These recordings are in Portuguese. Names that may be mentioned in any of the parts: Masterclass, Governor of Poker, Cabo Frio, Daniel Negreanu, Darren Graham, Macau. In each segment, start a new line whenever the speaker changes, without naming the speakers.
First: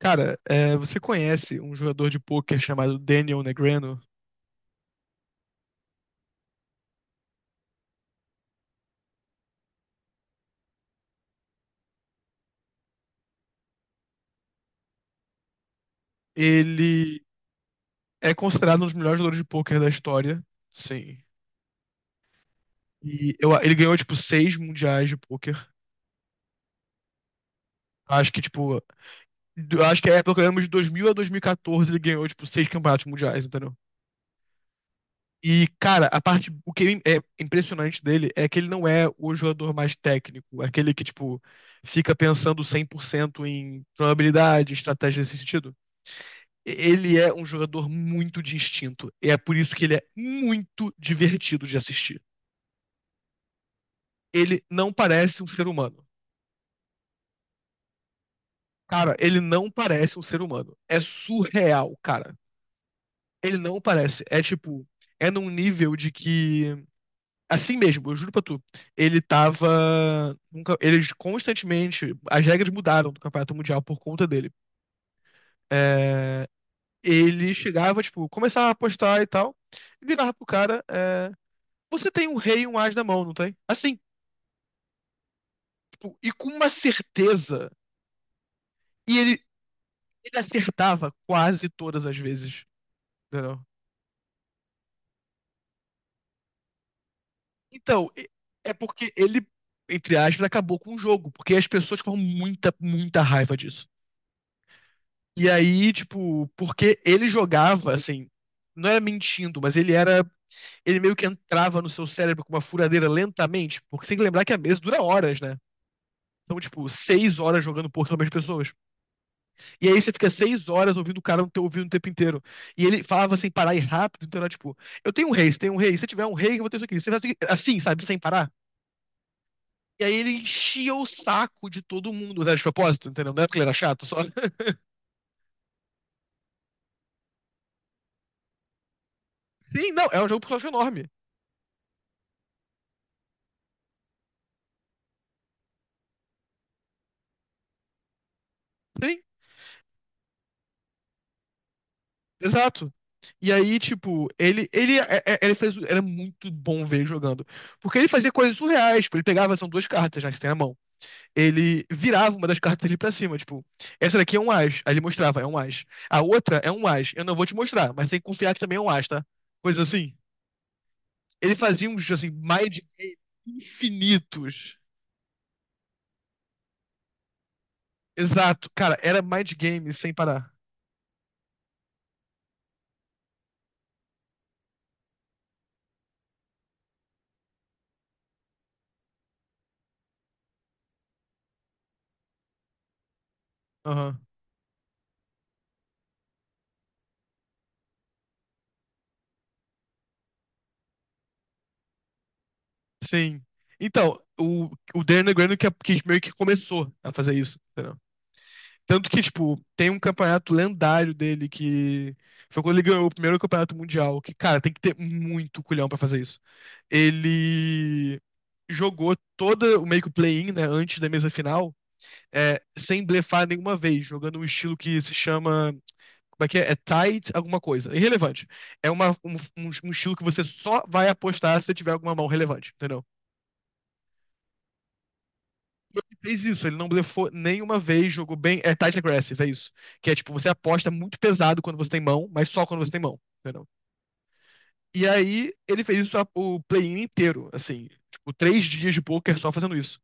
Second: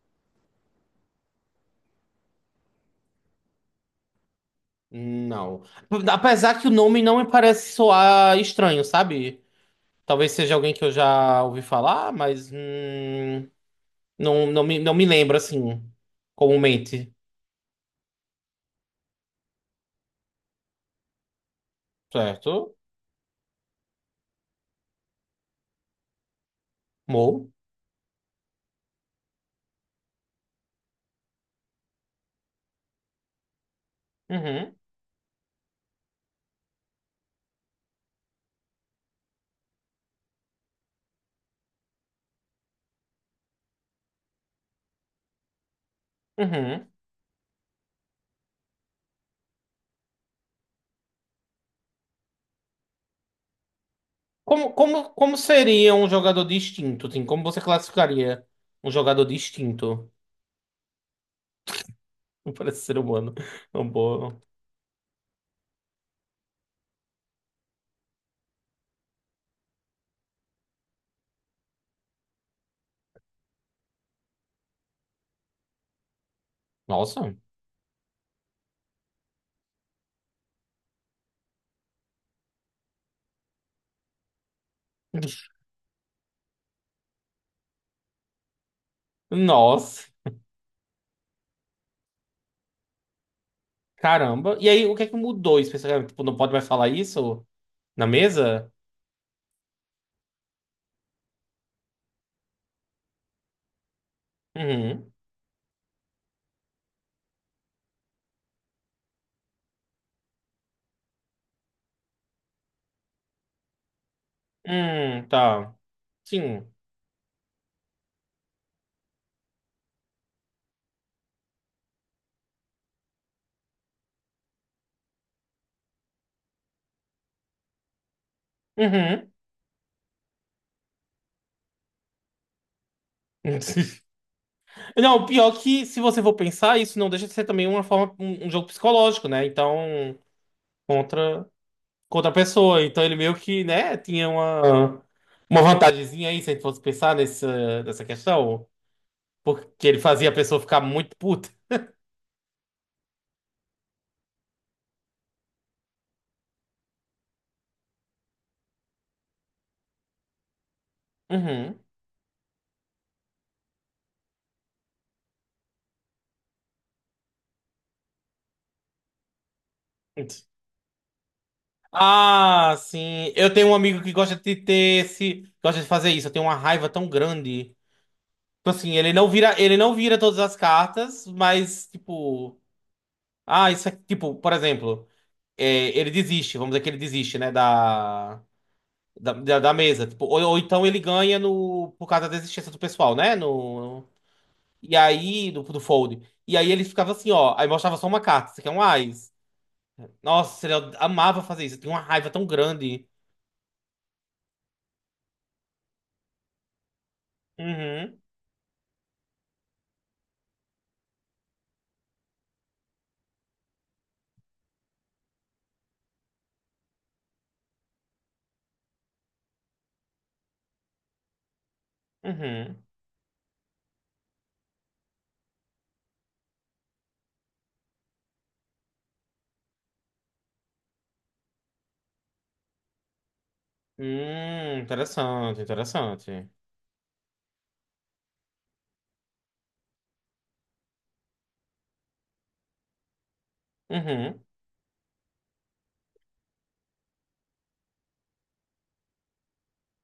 Cara, você conhece um jogador de pôquer chamado Daniel Negreanu?
Não. Apesar que o nome não me parece soar estranho, sabe? Talvez seja alguém que eu já ouvi falar, mas não, não me lembro assim comumente,
Ele é considerado um dos melhores jogadores de pôquer da história. Sim.
certo?
Ele ganhou, tipo, seis mundiais de pôquer.
Mo.
Acho que, tipo, do- acho que é pelo menos de 2000 a 2014 ele ganhou, tipo, seis campeonatos mundiais, entendeu?
Uhum,
E, cara, o que é impressionante dele é que ele não é o jogador mais técnico, é aquele que, tipo, fica pensando 100% em probabilidade, estratégia nesse sentido.
uhum.
Ele é um jogador muito de instinto. E é por isso que ele é muito divertido de assistir. Ele não
Como
parece um ser
seria
humano.
um jogador distinto, Tim? Como você classificaria um
Cara,
jogador
ele não
distinto?
parece um ser humano. É surreal, cara.
Não parece ser humano.
Ele não
Não,
parece.
boa.
É tipo, é num nível de que. Assim mesmo, eu juro pra tu. Ele tava. Nunca, eles constantemente. As regras mudaram do Campeonato Mundial por conta dele. É,
Nossa.
Ele chegava, tipo, começava a apostar e tal. Virava pro cara. Você tem um rei e um as na mão, não tem? Assim, tipo, e com uma certeza. E ele,
Nossa.
ele acertava quase todas as vezes, entendeu?
Caramba. E aí, o que é que mudou especificamente? Tipo, não pode mais falar isso na
Então,
mesa?
é porque ele, entre aspas, acabou com o jogo, porque as pessoas ficavam muita, muita raiva disso.
Uhum.
E aí, tipo, porque ele jogava, assim, não era mentindo, mas ele era, ele meio que entrava no seu cérebro com uma furadeira lentamente, porque você tem que lembrar que a mesa dura horas, né?
Tá.
São,
Sim.
tipo, 6 horas jogando poker com as mesmas pessoas. E aí você fica 6 horas ouvindo o cara não ter ouvido o tempo inteiro. E ele falava sem parar e rápido, então era tipo, eu tenho um rei, você tem um rei, se tiver um rei, eu vou ter isso aqui. Se tiver isso aqui, assim, sabe, sem parar.
Uhum.
E aí ele enchia o saco de todo mundo, né, de propósito, entendeu? Não é porque ele era chato, só.
Não, pior é que se você for pensar, isso não deixa de ser também uma forma, um jogo psicológico, né?
Sim, não,
Então,
é um jogo personagem enorme.
contra, contra a pessoa. Então ele meio que, né, tinha uma vantagemzinha aí, se a gente fosse pensar nessa questão.
Sim,
Porque ele fazia a pessoa ficar muito puta.
exato. E aí, tipo, ele fez, era muito bom ver ele jogando. Porque ele fazia coisas surreais, tipo, ele pegava, são duas cartas já que você tem na mão.
Uhum.
Ele virava uma das cartas ali pra cima, tipo, essa daqui é um as, aí ele mostrava, é um as. A outra é um as, eu não vou te mostrar, mas tem que confiar que também é um as, tá? Coisa assim. Ele fazia uns, assim,
Ah,
mind games
sim. Eu tenho um amigo que gosta de
infinitos.
ter esse, gosta de fazer isso. Eu tenho uma raiva tão grande. Tipo
Exato,
assim,
cara, era mind
ele não
games sem
vira todas
parar.
as cartas, mas tipo, ah, isso aqui, tipo, por exemplo, é, ele desiste, vamos dizer que ele desiste, né, da da mesa, tipo, ou então ele ganha no por causa da desistência do pessoal, né, no
Aham,
e aí do, do fold. E aí ele ficava assim, ó, aí mostrava só uma carta, isso aqui é um ás. Nossa, ele amava fazer isso, tem uma raiva tão grande.
sim. Então, o Darren Graham que, que meio que começou a fazer isso, entendeu?
Uhum,
Tanto que, tipo, tem um campeonato lendário dele que foi quando ele ganhou o primeiro campeonato mundial, que, cara, tem que ter muito culhão pra fazer isso. Ele jogou todo o meio que o play-in, né, antes da mesa final,
uhum.
sem blefar nenhuma vez, jogando um estilo que se chama, como é que é? É tight alguma coisa, irrelevante. É um estilo que você só vai apostar se você tiver alguma mão relevante, entendeu?
Interessante,
E ele fez
interessante.
isso, ele não blefou nenhuma vez, jogou bem. É tight aggressive, é isso. Que é tipo, você aposta muito pesado quando você tem mão, mas só quando você tem mão, entendeu?
Uhum,
E aí ele fez isso o play-in inteiro, assim, tipo, 3 dias de poker só fazendo isso.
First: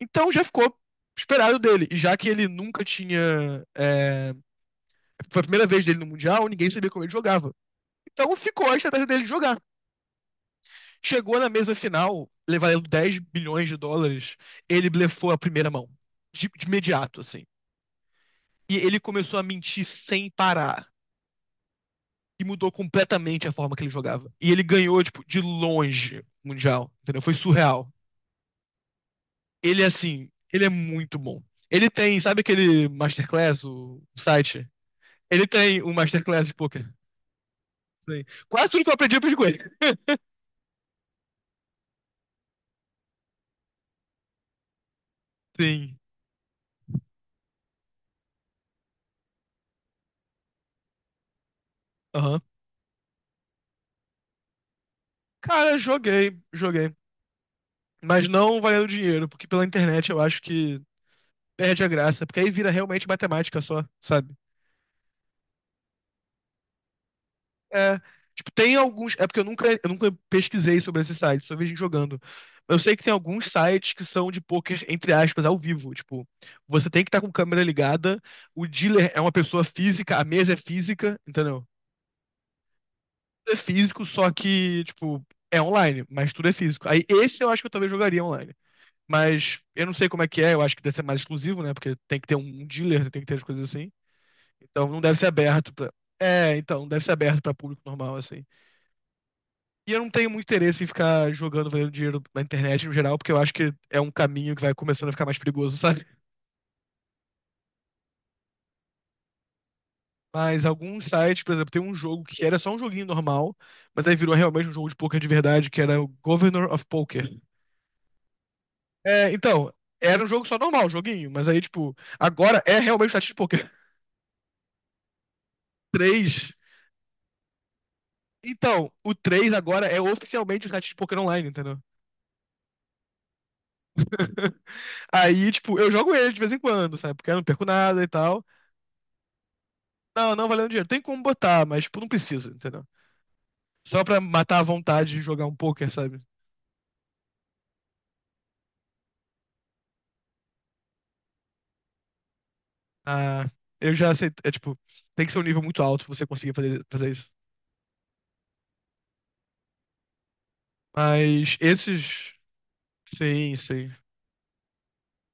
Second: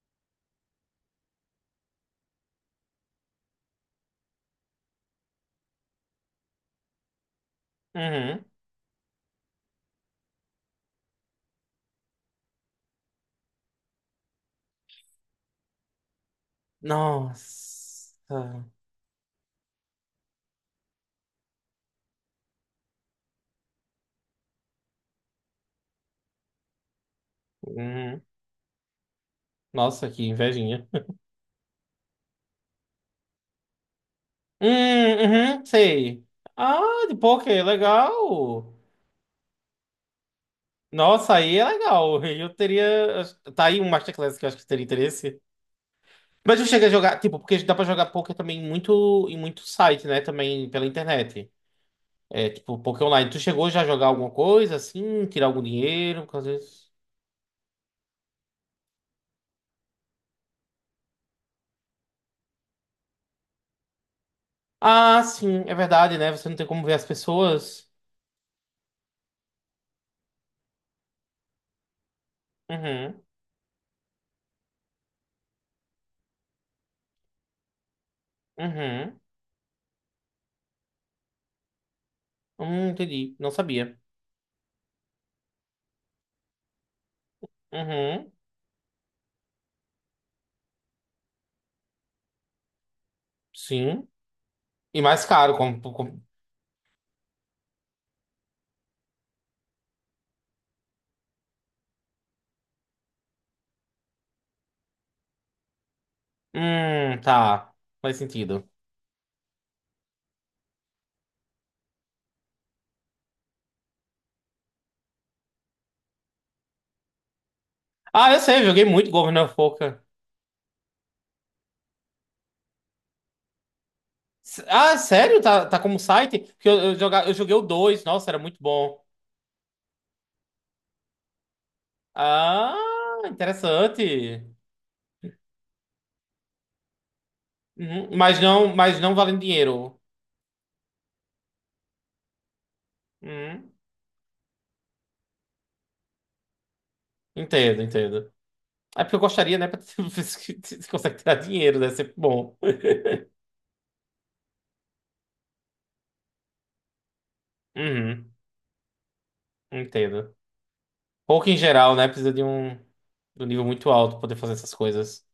Então já ficou esperado dele. E já que ele nunca tinha. Foi a primeira vez dele no Mundial, ninguém sabia como ele jogava. Então
uhum.
ficou a estratégia dele de jogar. Chegou na mesa final, levaram 10 bilhões de dólares, ele blefou a primeira mão. De imediato, assim.
Nossa.
E ele começou a mentir sem parar. E mudou completamente a forma que ele jogava. E ele ganhou, tipo, de longe o Mundial. Entendeu? Foi surreal.
Uhum.
Ele,
Nossa, que
assim, ele é
invejinha.
muito bom. Ele tem, sabe aquele Masterclass, o site?
Hum,
Ele
uhum,
tem um
sei.
Masterclass de
Ah,
poker.
de poker,
Sim. Quase
legal.
tudo que eu aprendi com ele.
Nossa, aí é legal. Eu teria. Tá aí um Masterclass que eu acho que teria interesse.
Sim.
Mas eu cheguei a jogar, tipo, porque dá pra jogar poker também muito, em muito site, né? Também pela internet.
Aham.
É, tipo, poker online. Tu chegou já a jogar alguma coisa assim? Tirar algum
Cara,
dinheiro? Porque
joguei,
às vezes.
joguei. Mas não valendo dinheiro, porque pela internet eu acho que perde a graça. Porque aí vira realmente matemática só, sabe?
Ah, sim, é verdade, né? Você não tem como ver as pessoas.
É, tipo, tem alguns. É porque eu nunca pesquisei sobre esses sites, só vi gente jogando. Eu sei que tem
Uhum,
alguns sites que são de poker, entre aspas, ao vivo. Tipo, você tem que estar com câmera ligada, o dealer é
uhum.
uma pessoa física, a mesa é física, entendeu?
Entendi. Não
Tudo é
sabia.
físico, só que, tipo, é online, mas tudo é físico. Aí esse eu acho que eu talvez jogaria
Uhum,
online. Mas eu não sei como é que é, eu acho que deve ser mais exclusivo, né? Porque tem que ter um dealer, tem que ter as coisas assim.
sim.
Então não
E
deve
mais
ser
caro,
aberto
como,
pra.
como-
É, então, não deve ser aberto pra público normal, assim. E eu não tenho muito interesse em ficar jogando, valendo dinheiro na internet no geral, porque eu acho que é um caminho que vai começando a ficar mais perigoso, sabe?
Tá. Faz sentido.
Mas alguns sites, por exemplo, tem um jogo que era só um joguinho normal, mas aí virou realmente um jogo de poker de verdade, que era o Governor of Poker.
Ah, eu sei, eu joguei muito
É,
Governor of
então,
Poker.
era um jogo só normal, um joguinho, mas aí, tipo, agora é realmente um site de poker.
S- Ah, sério? Tá, tá como site?
Três.
Porque eu joguei o dois, nossa, era muito
Então,
bom.
o 3 agora é oficialmente um site de poker online, entendeu?
Ah, interessante.
Aí, tipo, eu jogo ele de vez em quando, sabe? Porque eu não perco nada e
Uhum, mas
tal.
não, mas não valendo dinheiro.
Não, não valendo dinheiro. Tem como botar, mas tipo, não precisa, entendeu?
Uhum,
Só pra matar a vontade de jogar um poker, sabe?
entendo, entendo. É porque eu gostaria, né? Pra ver se se consegue tirar dinheiro, deve ser bom.
Ah, eu já aceito. É tipo, tem que ser um nível muito alto pra você conseguir fazer isso.
Uhum, entendo. Poker
Mas
em geral, né? Precisa
esses.
de um
Sim,
nível
sim.
muito alto pra poder fazer essas coisas.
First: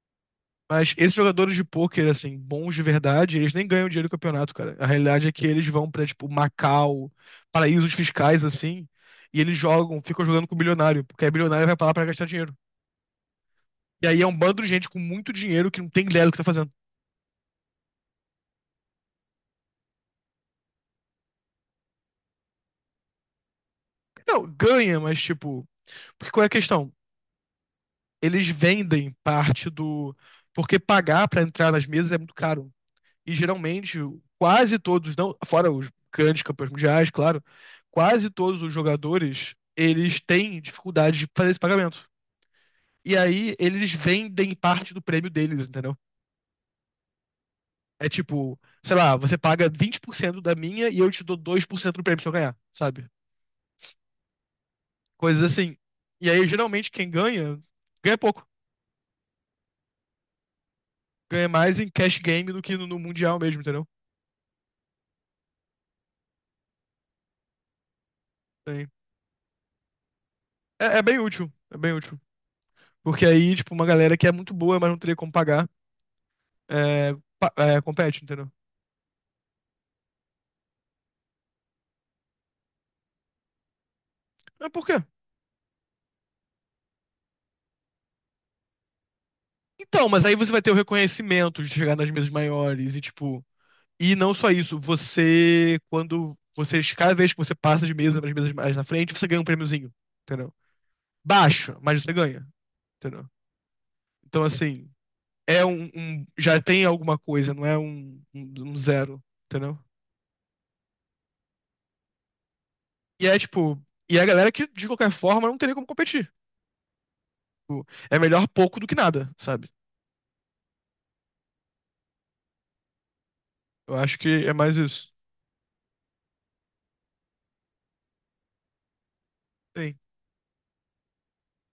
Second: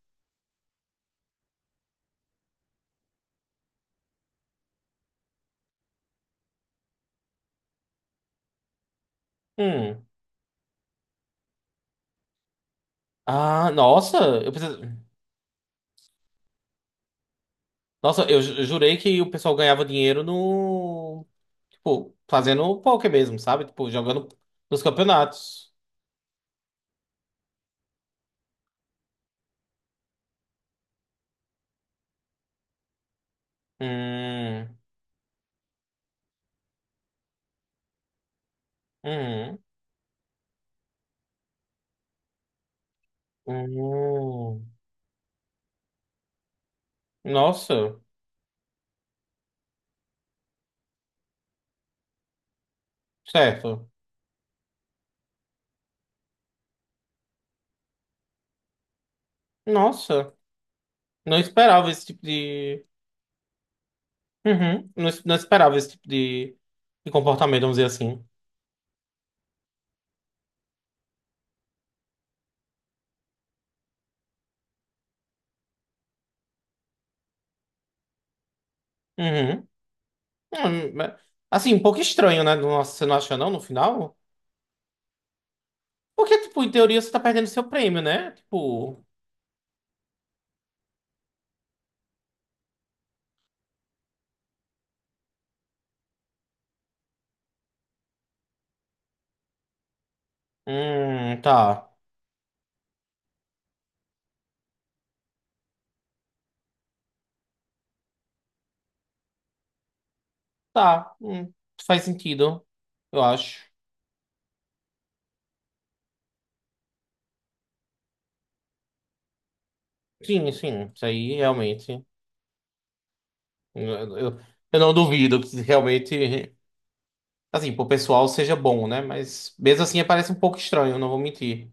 Mas esses jogadores de pôquer, assim, bons de verdade, eles nem ganham dinheiro do campeonato, cara. A realidade é que eles vão pra, tipo, Macau, paraísos fiscais, assim, e eles jogam,
Hum.
ficam jogando com o bilionário, porque aí bilionário vai pra lá pra gastar dinheiro.
Ah,
E
nossa,
aí é um
eu
bando de
preciso...
gente com muito dinheiro que não tem ideia do que tá fazendo.
Nossa, eu ju- jurei que o pessoal ganhava dinheiro no... Tipo, fazendo poker mesmo, sabe? Tipo, jogando
Não,
nos
ganha, mas, tipo,
campeonatos.
porque qual é a questão? Eles vendem parte do. Porque pagar pra entrar nas mesas é muito caro. E geralmente,
Hum,
quase todos, não, fora os grandes campeões mundiais, claro, quase todos os jogadores,
hum,
eles têm dificuldade de fazer esse pagamento. E aí eles vendem
hum.
parte do prêmio deles, entendeu?
Nossa,
É tipo, sei lá, você paga 20% da minha e eu te dou 2% do prêmio se eu ganhar, sabe?
certo.
Coisas assim. E aí, geralmente, quem ganha, ganha pouco.
Nossa, não
Ganha mais em
esperava esse
cash
tipo
game do que
de...
no mundial mesmo, entendeu?
Uhum, não, es- não esperava esse tipo de comportamento, vamos dizer assim.
É, é bem útil, é bem útil. Porque aí, tipo, uma galera que é muito boa, mas não teria como pagar, é, compete, entendeu?
Uhum. Mas- Assim, um pouco estranho, né? Nossa, você não acha não, no final?
É por quê?
Porque, tipo, em teoria você tá perdendo seu prêmio, né? Tipo...
Então, mas aí você vai ter o reconhecimento de chegar nas mesas maiores e, tipo, e não só isso, você, quando você, cada vez que você passa de mesa para as mesas mais na frente, você ganha um prêmiozinho, entendeu? Baixo,
Tá.
mas você ganha, entendeu? Então, assim, é já tem alguma coisa, não é um zero, entendeu?
Tá. Faz sentido, eu
E é,
acho.
tipo, e é a galera que, de qualquer forma, não teria como competir. Tipo, é melhor pouco do que nada, sabe?
Sim, sim, isso aí realmente.
Eu acho
Eu,
que
eu,
é mais
eu não
isso.
duvido que realmente, assim, pro pessoal seja bom, né? Mas mesmo
Sim.
assim parece um pouco estranho, não vou mentir.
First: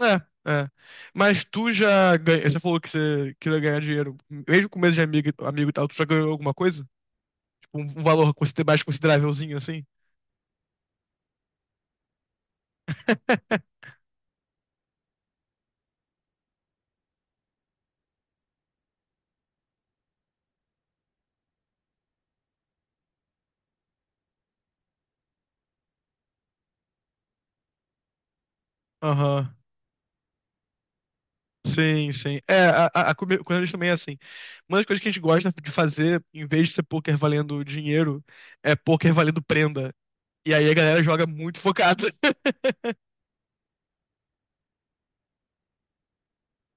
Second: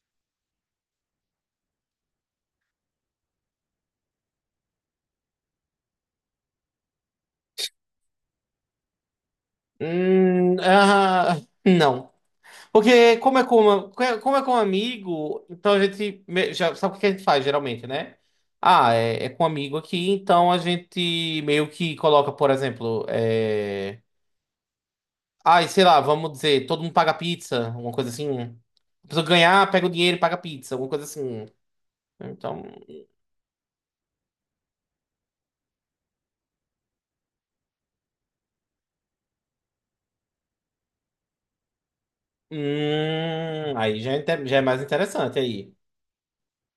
É, é. Mas tu já ganha, você falou que você queria ganhar dinheiro. Mesmo com mês de amigo, amigo e tal, tu já ganhou alguma coisa? Tipo, um valor mais considerávelzinho assim?
Ah, não. Porque como é com um amigo, então a gente me- já sabe o que a gente faz geralmente, né? Ah, é, é com um amigo aqui, então a gente meio que coloca, por exemplo, é. Ai, sei lá, vamos dizer, todo mundo paga pizza, alguma coisa assim. A pessoa
Aham.
ganhar, pega o dinheiro e paga pizza, alguma coisa assim.
Sim, sim.
Então,
É, quando a gente também é assim. Uma das coisas que a gente gosta de fazer, em vez de ser poker valendo dinheiro, é poker valendo prenda. E aí a galera joga muito focada.
aí já é, inte- já é mais interessante aí.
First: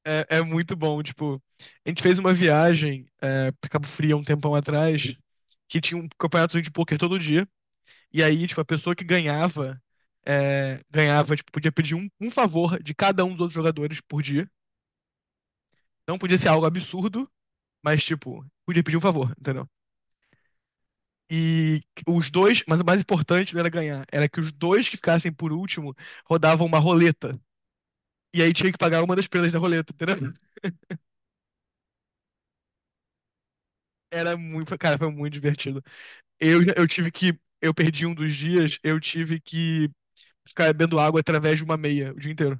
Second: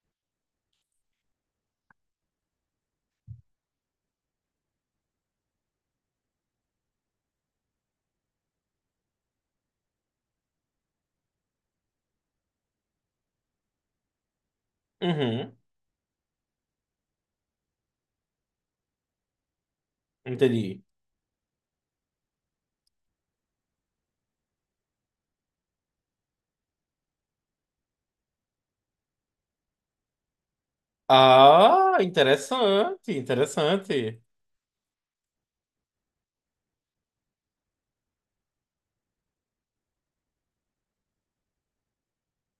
É, é muito bom, tipo, a gente fez uma viagem pra Cabo Frio há um tempão atrás, que tinha um campeonato de pôquer todo dia, e aí, tipo, a pessoa que ganhava, ganhava, tipo, podia pedir um, um favor de cada um dos outros jogadores por dia.
Uhum,
Não podia ser algo absurdo, mas, tipo, podia pedir um favor, entendeu?
entendi.
E os dois, mas o mais importante não era ganhar, era que os dois que ficassem por último rodavam uma roleta. E aí tinha que pagar uma das pelas da roleta, entendeu?
Ah, interessante, interessante.
Era muito, cara, foi muito divertido. Eu tive que. Eu perdi um dos dias, eu tive que ficar bebendo água através de uma meia o dia inteiro.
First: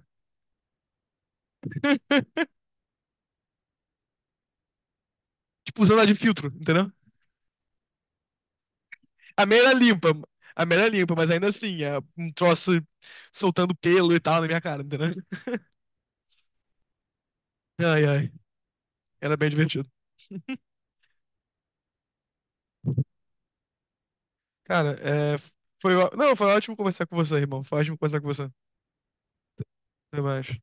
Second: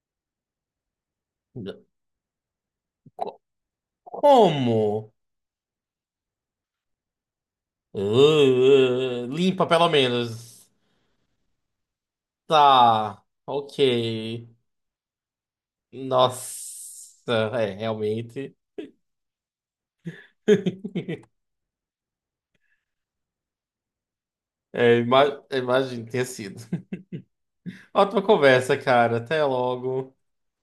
Co- Como?
Tipo, usando a de filtro, entendeu?
Ah,
A meia
limpa,
era
pelo
limpa. A
menos.
meia era limpa, mas ainda assim, é um troço
Tá,
soltando
ok.
pelo e tal na minha cara, entendeu?
Nossa, é,
Ai, ai.
realmente.
Era bem divertido. Cara,
É, ima- imagino que tenha
não, foi
sido.
ótimo conversar com você, irmão. Foi ótimo conversar
Ótima
com você.
conversa, cara. Até logo.
Até mais.